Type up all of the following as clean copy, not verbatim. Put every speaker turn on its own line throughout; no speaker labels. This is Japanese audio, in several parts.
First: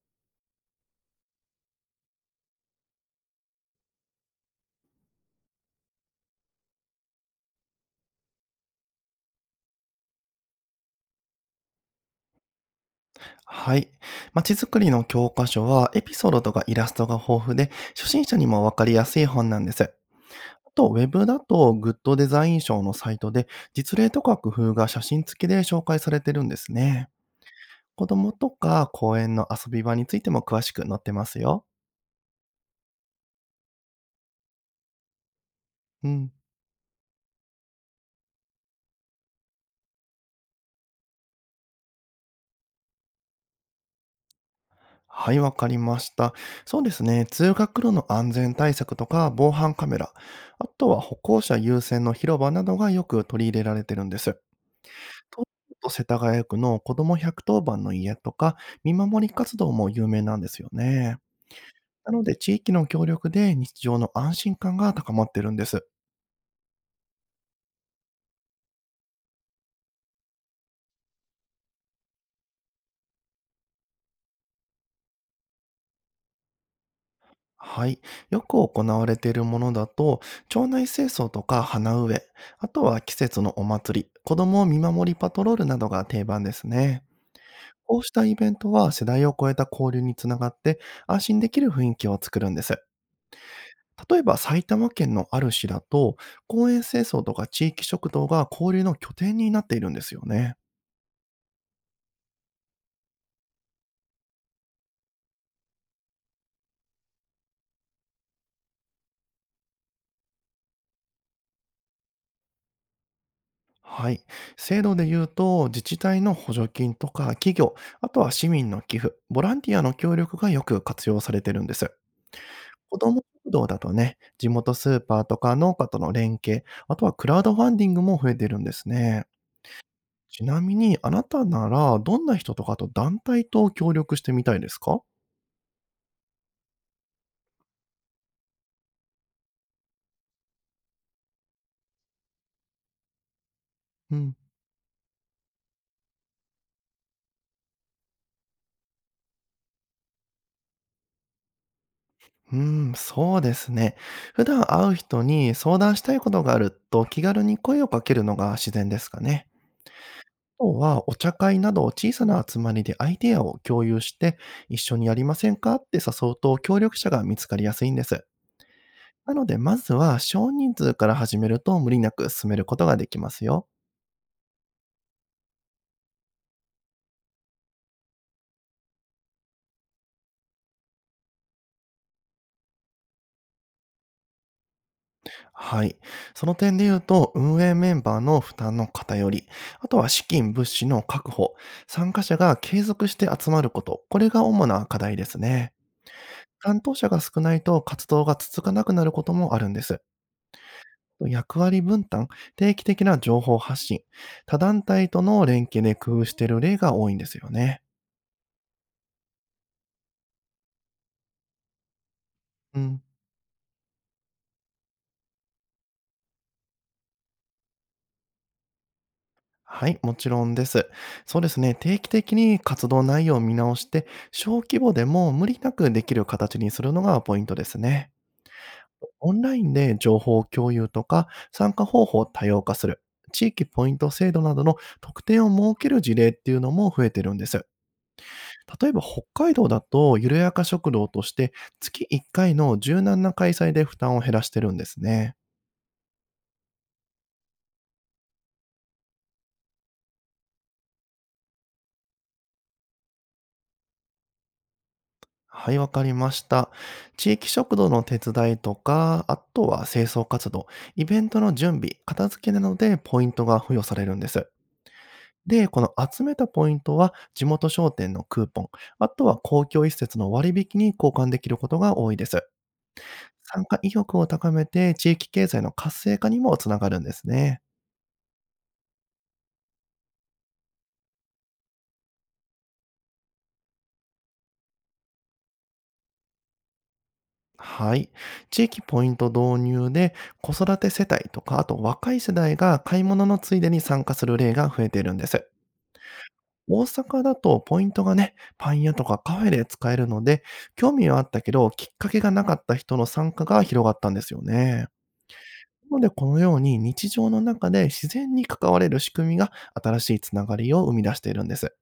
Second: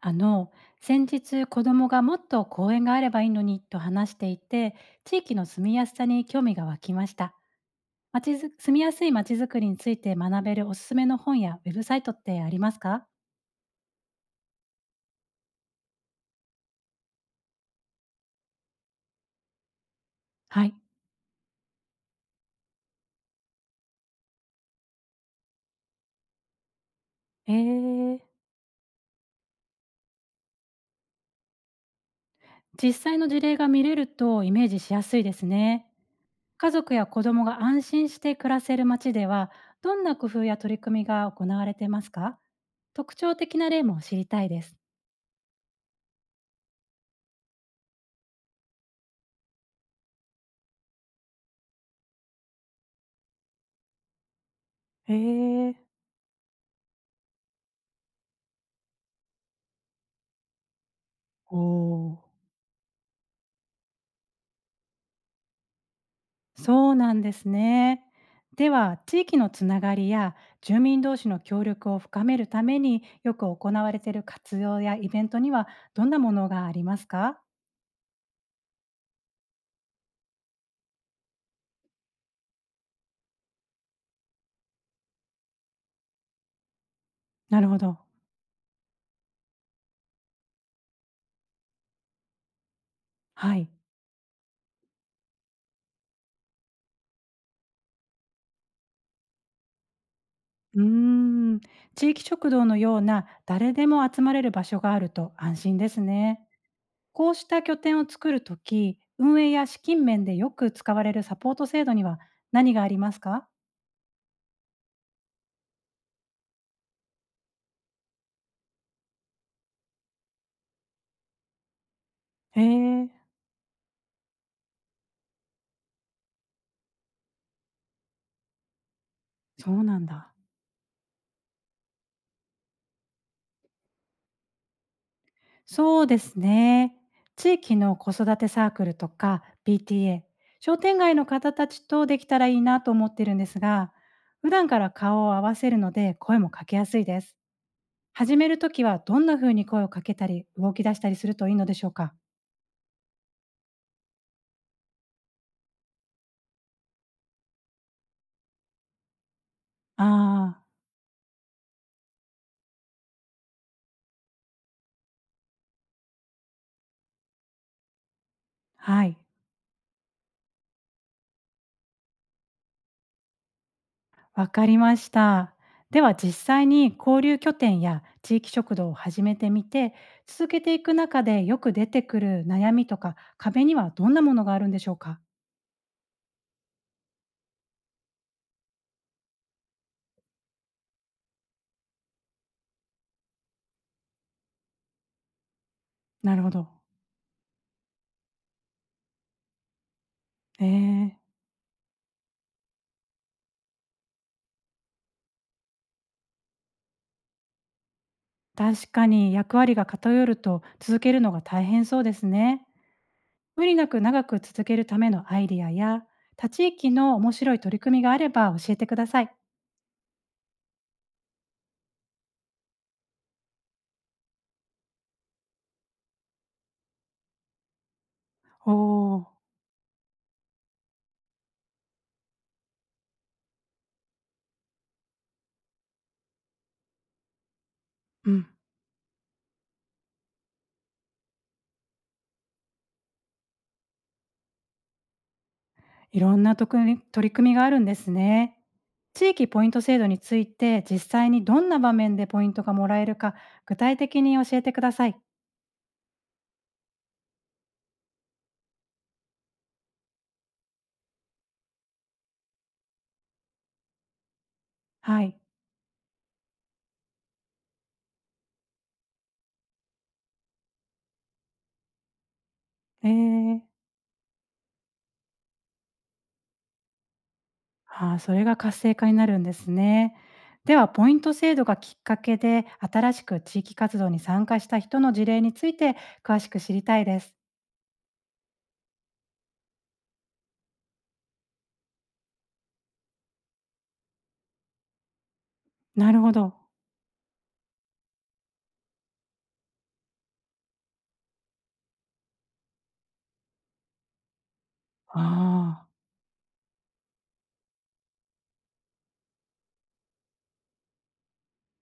あの先日子供がもっと公園があればいいのにと話していて、地域の住みやすさに興味が湧きました。まちづ住みやすいまちづくりについて学べるおすすめの本やウェブサイトってありますか？
はい。まちづくりの教科書はエピソードとかイラストが豊富で、初心者にもわかりやすい本なんです。
は
あ
い。
と、ウェブだとグッドデザイン賞のサイトで、実例とか工夫が写真付きで紹介されてるんですね。
え
子
ー、
供とか公園の遊び場についても詳しく載ってますよ。
実際の事例が見れるとイメージしやすいですね。
うん。
家族や子供が安心して暮らせる街では、どんな工夫や取り組みが行われてますか？特徴的な例も知りたいです。
はい、わかりました。そうですね。通学路の安全対策とか防犯カメラ、あとは歩行者優先の広場などがよく取り入れられてるんです。
え
東
ー、
京都世田谷区の子ども110番の家とか、見守り活動も有名なんですよね。
お
な
ー。
ので、地域の協力で日常の安心感が高まってるんです。
そうなんですね。では、地域のつながりや住民同士の協力を深めるために、よく行われている活用やイベントにはどんなものがありますか？
はい。よく行われているものだと、町内清掃とか花植え、あとは季節のお祭り、子供見守りパトロールなどが定番ですね。
なるほ
こ
ど。
うしたイベントは世代を超えた交流につながって安心できる雰囲気を作るんです。
はい。
例えば埼玉県のある市だと、公園清掃とか地域食堂が交流の拠点になっているんですよね。
うーん。地域食堂のような誰でも集まれる場所があると安心ですね。こうした拠点を作るとき、運営や資金面でよく使われるサポート制度には何がありますか？
はい。制度で言うと、自治体の補助金とか企業、あとは市民の寄付、ボランティアの協力がよく活用されてるんです。
へ
子
え、
ども食堂だとね、地元スーパーとか農家との連携、あとはクラウドファンディングも増えてるんですね。
そうなんだ。
ちなみに、あなたならどんな人とかと団体と協力してみたいですか？
そうですね。地域の子育てサークルとか b t a 商店街の方たちとできたらいいなと思ってるんですが、
うん。
普段から顔を合わせるので声もかけやすいです。始めるときはどんな風に声をかけたり動き出したりするといいのでしょうか？
うーそうですね。普段会う人に相談したいことがあると気軽に声をかけるのが自然ですかね。あ
ああ。
とはお茶会など小さな集まりでアイデアを共有して一緒にやりませんかって誘うと協力者が見つかりやすいんです。
はい、
なのでまずは少人数から始めると無理なく進めることができますよ。
わかりました。では実際に交流拠点や地域食堂を始めてみて、続けていく中でよく出てくる悩みとか壁にはどんなものがあるんでしょうか？
はい。その点で言うと、運営メンバーの負担の偏り、あとは資金、物資の確保、参加者が継続して集まること、これが主な課題ですね。
なるほど。
担当者が少ないと活動が続かなくなることもあるんです。
ええ、
役割分担、定期的な情報発信、他団体との連携で工夫している例が多いんですよね。
確かに役割が偏ると続けるのが大変そうですね。
うん。
無理なく長く続けるためのアイディアや、他地域の面白い取り組みがあれば教えてください。
はい、もちろんです。そうですね、定期的に活動内容を見直して、小規模でも無理なくできる形にするのがポイントですね。
おお、
オンラインで情報共有とか、参加方法を多様化する、地域ポイント制度などの特典を設ける事例っていうのも増えてるんです。
うん、
例えば北海道だと、ゆるやか食堂として月1回の柔軟な開催で負担を減らしてるんですね。
いろんなとくみ取り組みがあるんですね。地域ポイント制度について、実際にどんな場面でポイントがもらえるか具体的に教えてください。
はい、わかりました。地域食堂の手伝いとか、あとは清掃活動、イベントの準備、片付けなどでポイントが付与されるんです。
はい。
で、この集めたポイントは地元商店のクーポン、あとは公共施設の割引に交換できることが多いです。
ええ。
参加意欲を高めて地域経済の活性化にもつながるんですね。
ああ、それが活性化になるんですね。では、ポイント制度がきっかけで、新しく地域活動に参加した人の事例について詳しく知りたいです。
はい。地域ポイント導入で子育て世帯とか、あと若い世代が買い物のついでに参加する例が増えているんです。
なるほど。
大阪だとポイントがね、パン屋とかカフェで使えるので、興味はあったけど、きっかけがなかった人の参加が広がったんですよね。
ああ、
なので、このように日常の中で自然に関われる仕組みが新しいつながりを生み出しているんです。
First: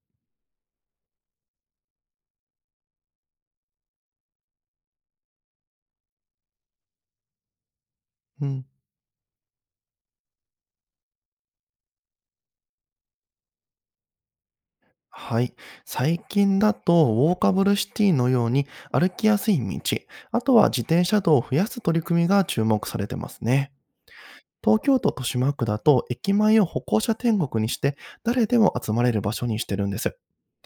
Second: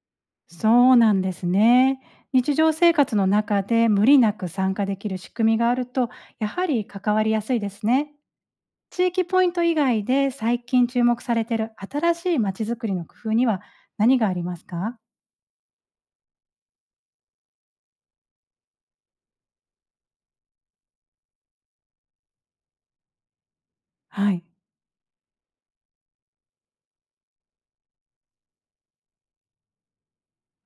そうなんですね。日常生活の中で無理なく参加できる仕組みがあると、やはり関わりやすいですね。
うん。
地域ポイント以外で最近注目されている新しいまちづくりの工夫には何がありますか？
はい。最近だと、ウォーカブルシティのように歩きやすい道、あとは自転車道を増やす取り組みが注目されてますね。
はい。
東京都豊島区だと、駅前を歩行者天国にして、誰でも集まれる場所にしてるんです。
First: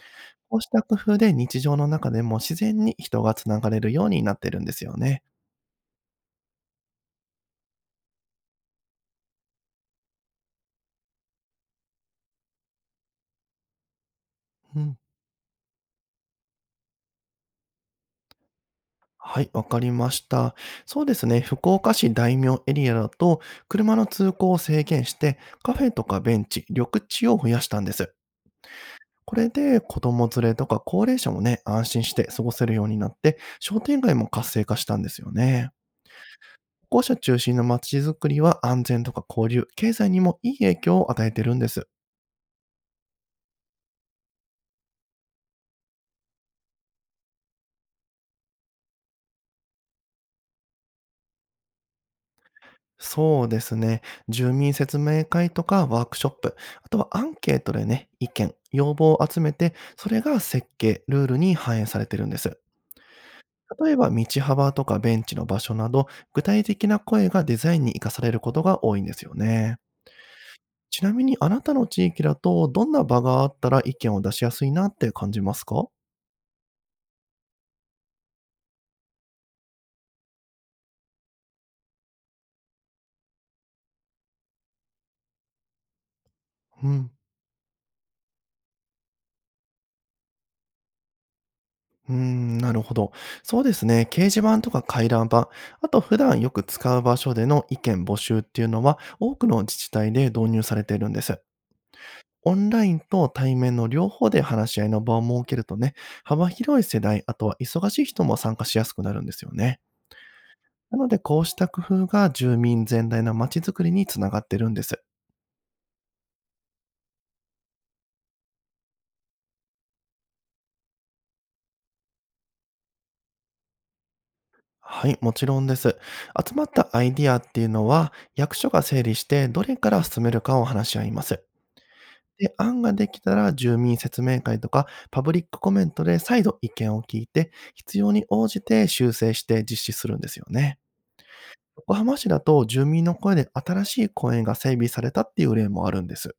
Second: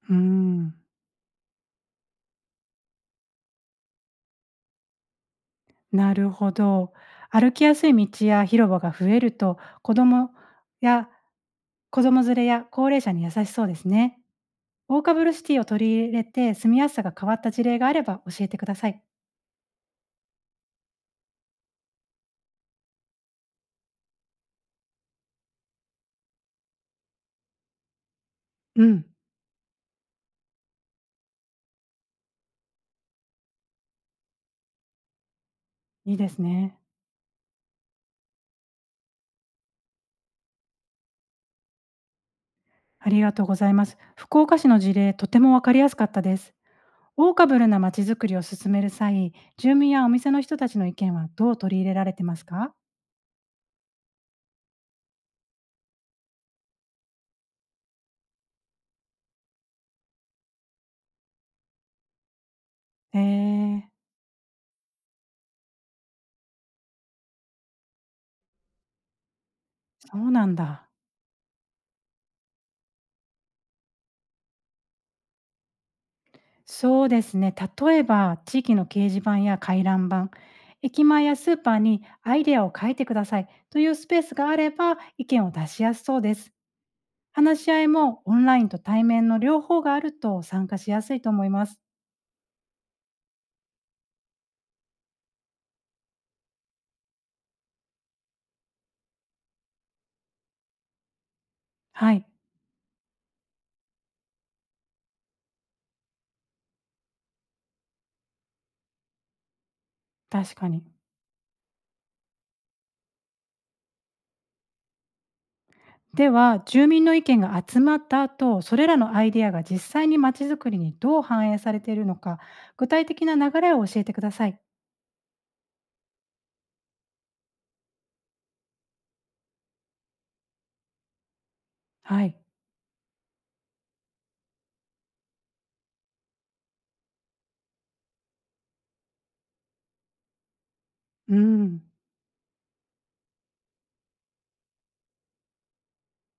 うー
こうし
ん。
た工夫で日常の中でも自然に人がつながれるようになってるんですよね。
なるほど。歩きやすい道や広場が増えると、子供や子供連れや高齢者に優しそうですね。
うん。
オーカブルシティを取り入れて住みやすさが変わった事例があれば教えてください。
はい、わかりました。そうですね、福岡市大名エリアだと、車の通行を制限して、カフェとかベンチ、緑地を増やしたんです。
うん、
これで子供連れとか高齢者もね、安心して過ごせるようになって、商店街も活性化したんですよね。
いいですね。
歩行者中心の街づくりは安全とか交流、経済にもいい影響を与えてるんです。
ありがとうございます。福岡市の事例、とてもわかりやすかったです。オーカブルな街づくりを進める際、住民やお店の人たちの意見はどう取り入れられてますか？
そうですね。住民説明会とかワークショップ、あとはアンケートでね、意見、要望を集めて、それが設計、ルールに反映されてるんです。
えー、
例えば、道幅とかベンチの場所など、具体的な声がデザインに生かされることが多いんですよね。
そうなんだ。
ちなみに、あなたの地域だと、どんな場があったら意見を出しやすいなって感じますか？
そうですね。例えば、地域の掲示板や回覧板、駅前やスーパーにアイデアを書いてくださいというスペースがあれば意見を出しやすそうです。
うん。
話し合いもオンラインと対面の両方があると参加しやすいと思います。
なるほど。そうですね。掲示板とか回覧板、あと普段よく使う場所での意見募集っていうのは多くの自治体で導入されているんです。
はい、
オンラインと対面の両方で話し合いの場を設けるとね、幅広い世代、あとは忙しい人も参加しやすくなるんですよね。
確かに。
なのでこうした工夫が住民全体の街づくりにつながってるんです。
では、住民の意見が集まった後、それらのアイデアが実際にまちづくりにどう反映されているのか、具体的な流れを教えてください。
はい、もちろんです。集まったアイディアっていうのは役所が整理してどれから進めるかを話し合います。
はい。
で、案ができたら住民説明会とかパブリックコメントで再度意見を聞いて、必要に応じて修正して実施するんですよね。
うん。
横浜市だと住民の声で新しい公園が整備されたっていう例もあるんです。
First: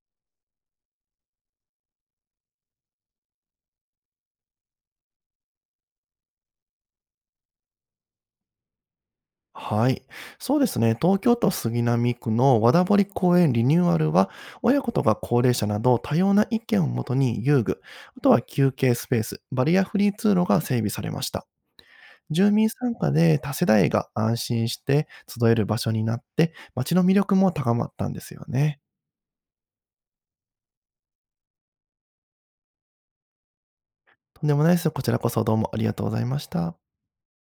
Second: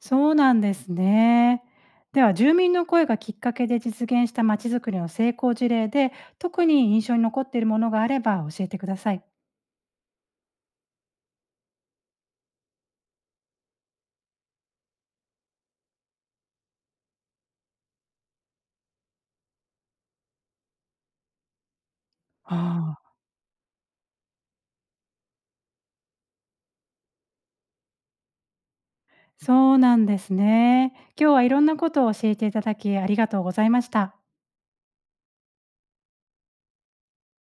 そうなんですね。では、住民の声がきっかけで実現したまちづくりの成功事例で、特に印象に残っているものがあれば教えてください。
はい。そうですね。東京都杉並区の和田堀公園リニューアルは、親子とか高齢者など多様な意見をもとに遊具、あとは休憩スペース、バリアフリー通路が整備されました。住民参
あ
加
あ、
で多世代が安心して集える場所になって、街の魅力も高まったんですよね。
そうなんですね。今日はいろんなことを教えていただきありがとうございました。
とんでもないです。こちらこそどうもありがとうございました。